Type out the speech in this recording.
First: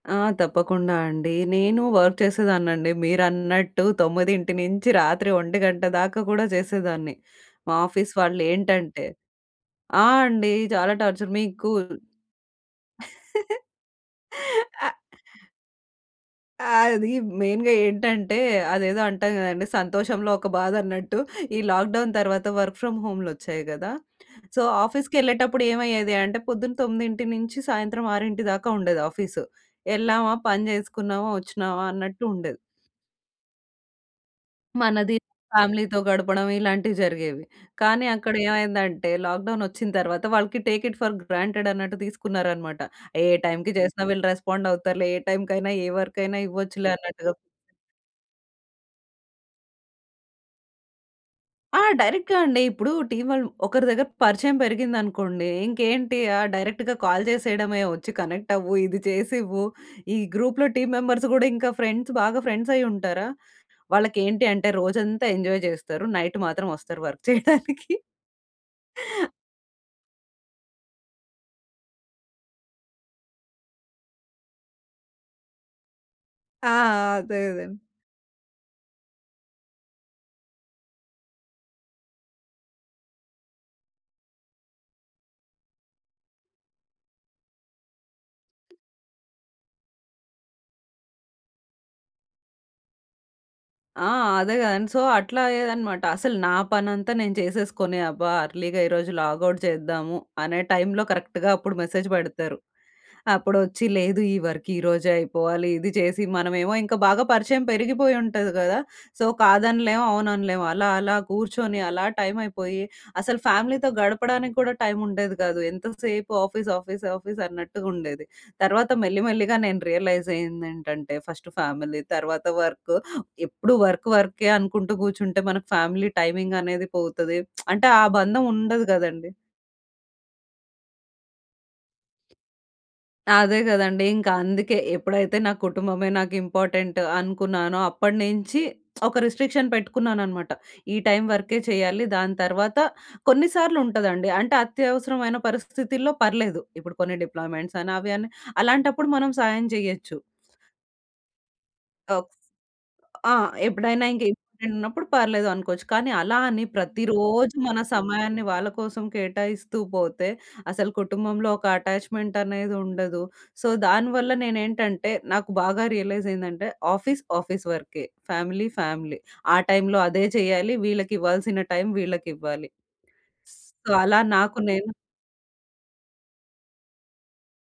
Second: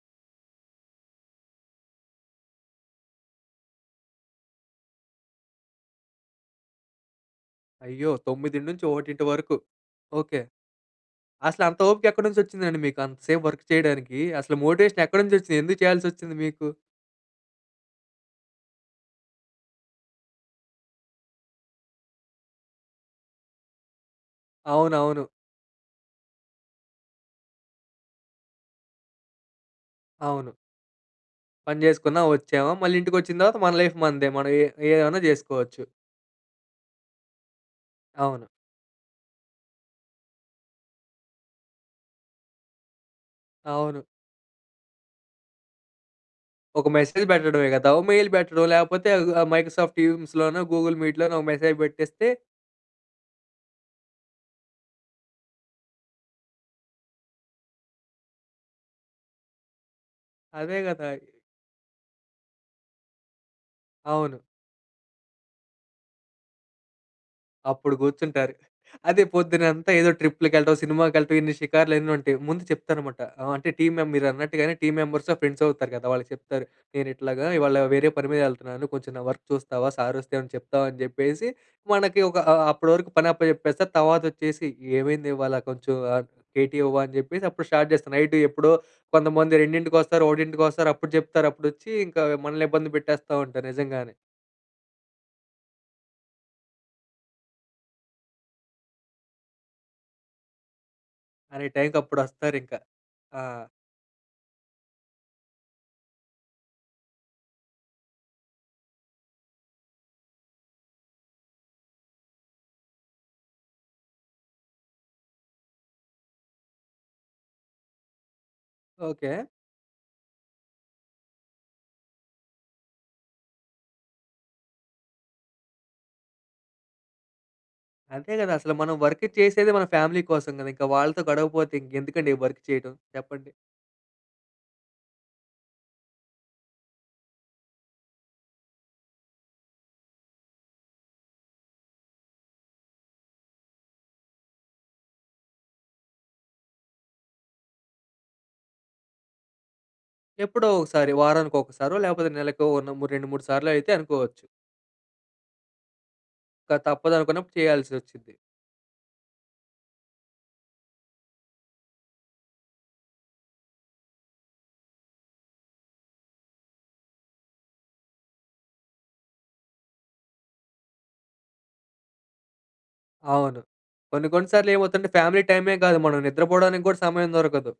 ఆ! తప్పకుండా అండి. నేనూ వర్క్ చేసేదాన్నండి. మీరన్నట్టు తొమ్మిదింటి నుంచి రాత్రి 1 దాకా కూడా చేసేదాన్ని. మా అయ్యో! ఆఫీస్ తొమ్మిదింటి నుంచి వాళ్ళేంటంటే. ఒకటింటి వరకు. ఆ! ఓకే. అండి. చాలా టార్చర్. మీకు అసలంత ఓపిక ఎక్కడి నుంచి వచ్చిందండి మీకంత సేపు వర్క్ చేయడానికి. అసలు మోటివేషన్ ఎక్కడ నుంచి వచ్చింది? ఎందుకు చేయాల్సి వచ్చింది మీకు? అది మెయిన్‌గా ఏంటంటే అదేదో అంటాం గదండీ! సంతోషంలో ఒక బాధన్నట్టు. ఈ లాక్‌డౌన్ తర్వాత వర్క్ ఫ్రమ్ హోమ్‌లొచ్చాయి గదా! సో అవునవును. ఆఫీస్‌కెళ్ళేటప్పుడు ఏమయ్యేది అంటే పొద్దున తొమ్మిదింటి నుంచి సాయంత్రం ఆరింటి దాకా ఉండేది ఆఫీస్. ఎళ్ళామా, అవును. పని చేసుకున్నామా, పని వచ్చినామా జేసుకున్నా అన్నట్టుండేది. వచ్చామా మళ్ళీ ఇంటికొచ్చిన తర్వాత మన లైఫ్ మనదే. మనం ఏ మనది ఏమైనా చేసుకోవచ్చు. ఫ్యామిలీ‌తో గడపడం ఇలాంటివి జరిగేవి. కానీ అక్కడ అవును. ఏమైందంటే లాక్‌డౌన్ వచ్చిన తరువాత వాళ్ళకి టేక్ ఇట్ ఫర్ గ్రాంటెడ్ అన్నట్టు తీసుకున్నారన్నమాట. ఏ టైమ్‌కి అవును. చేసినా వీళ్ళు రెస్పాండ్ అవుతారులే. ఏ టైమ్‌కైనా ఏ వర్క్ అయిన ఒక ఇవ్వచ్చులే మెసేజ్ అన్నట్టుగా. పెట్టడమే కదా! ఒక మెయిల్ పెట్టడం. లేకపోతే ఆ మైక్రోసాఫ్ట్ టీమ్స్‌లోనో, గూగుల్ మీట్‌లోనో ఒక మెసేజ్ ఆ! పెట్టేస్తే డైరెక్ట్‌గా అండి, ఇప్పుడు టీమ్ వాళ్ళు ఒకరి దగ్గర పరిచయం పెరిగిందనుకోండి. ఇంకేంటి ఆ! డైరెక్ట్‌గా కాల్ చేసేయడమే వచ్చి కనెక్ట్ అవ్వు ఇది చేసివ్వు. ఈ గ్రూప్‌లో అదే టీమ్ గదా! మెంబర్స్ కూడా ఇంకా ఫ్రెండ్స్ బాగా ఫ్రెండ్స్ అయ్యుంటారా! అవును. వాళ్ళకేంటి అంటే రోజంతా ఎంజాయ్ చేస్తారు. నైట్ మాత్రం వస్తారు వర్క్ చేయడానికి. అప్పుడు కూర్చుంటారు. అదే పొద్దున్నంతా ఏదో ట్రిప్‌లకెళ్ళటం. సినిమాకెళ్ళటం. ఇన్ని షికార్లు అన్నుంటాయి. ముందు చెప్తారనమాట. ఆహ్, అంటే టీమ్ మెం మీరన్నట్టుగానే టీమ్ మెంబర్స్ ఫ్రెండ్స్ అవుతారు కదా! వాళ్ళకి చెప్తారు. ఆ! నేను అదే. ఇట్లాగా అదే. ఇవాళ వేరే పని మీదెళ్తున్నాను. కొంచెం నా వర్క్ చూస్తావా సార్ వస్తే ఏమన్నా చెప్తావా అని చెప్పేసి మనకి ఒక ఆహ్, అప్పటి వరకు పని అప్పచెప్పేస్తారు. తర్వాత వచ్చేసి ఏమైందివాళ కొంచెం ఆ కేటీ ఇవ్వా! అని చెప్పేసి అప్పుడు స్టార్ట్ చేస్తా నైట్ ఎప్పుడో కొంతమంది రెండింటికొస్తారు, ఒకటింటికొస్తారు అప్పుడు చెప్తారు అప్పుడొచ్చి ఇంకా మనల్ని ఇబ్బంది పెట్టేస్తా ఉంటారు ఆ! నిజంగానే. అదే గదండి! సో అట్లా అయ్యేదన్నమాట. అసలు నా పనంతా నేను చేసేసుకొని అబ్బా! అర్లీగా ఈరోజు లాగౌట్ చేద్దాము అనే టైమ్‌లో కరెక్ట్‌గా అనే అప్పుడు టైమ్‌కి మెసేజ్ పెడతారు. అప్పుడొస్తారింక. ఆ! అప్పుడొచ్చి లేదు ఈ వర్క్ ఈరోజే అయిపోవాలి. ఇది చేసి మనమేమో ఇంకా బాగా పరిచయం పెరిగిపోయి ఉంటది గదా! సో కాదనలేం అవుననలేము. అలా అలా కూర్చొని అలా టైమ్ అయిపోయి. అసలు ఫ్యామిలీతో గడపడానికి కూడా టైమ్ ఉండేది గాదు. ఎంత సేపు ఆఫీస్, ఆఫీస్, ఆఫీస్ అన్నట్టుగ ఉండేది. తర్వాత మెల్లి ఓకే. మెల్లిగా నేను రియలైజ్ అయ్యిందేంటంటే ఫస్ట్ ఫ్యామిలీ తర్వాత వర్క్. ఎప్పుడు వర్క్ వర్కే అనుకుంటూ కూర్చుంటే మనకి ఫ్యామిలీ టైమింగ్ అనేది పోతది. అంటే ఆ అంతే బంధం కదా! అసలు ఉండదు మనం వర్క్ గదండీ! చేసేదే మన ఫ్యామిలీ కోసం గదా! ఇంక వాళ్ళతో గడవకపోతే ఇంకెందుకండీ ఈ వర్క్ చేయటం చెప్పండి. అదే గదండీ! ఇంకా అందుకే ఎప్పుడైతే నా కుటుంబమే నాకు ఇంపార్టెంట్ అనుకున్నానో అప్పడినుంచి ఒక రిస్ట్రిక్షన్ పెట్టుకున్నాననమాట. ఈ టైమ్ వరకే చేయాలి దాని తర్వాత కొన్నిసార్లు ఉంటదండి. అంటే అత్యవసరమైన పరిస్థితుల్లో పర్లేదు. ఇప్పుడు కొన్ని డిప్లాయిమెంట్స్ అఅని అవని అలాంటప్పుడు మనం సాయం జేయొచ్చు. ఎప్పుడో ఒకసారి వారానికొకసారో లేకపోతే నెలకో నో రెండు ఆ! మూడు సార్లో అయితే ఎప్పుడైనా ఇంక అనుకోవచ్చు. ఇంపార్టెంట్ ఉన్నప్పుడు పర్లేదు అనుకోవచ్చు. కానీ అలా అని ఇంకా తప్పదనుకున్నప్పుడు ప్రతిరోజు మన చేయాల్సొచ్చిద్ది. సమయాన్ని వాళ్ళ కోసం కేటాయిస్తూ పోతే అసలు కుటుంబంలో ఒక అటాచ్మెంట్ అఅనేది ఉండదు. సో దానివల్ల నేనేంటంటే నాకు బాగా రియలైజ్ అయిందంటే ఆఫీస్ ఆఫీస్ వర్కే. Family family. ఆ టైంలో అదే చేయాలి వీళ్ళకివ్వాల్సిన టైం వీళ్ళకివ్వాలి. అవును. సో అలా కొన్ని కొన్ని నాకు సార్లు నేను ఏమవుద్దంటే ఫ్యామిలీ టైమే కాదు. మనం నిద్రపోవడానికి కూడా సమయం దొరకదు.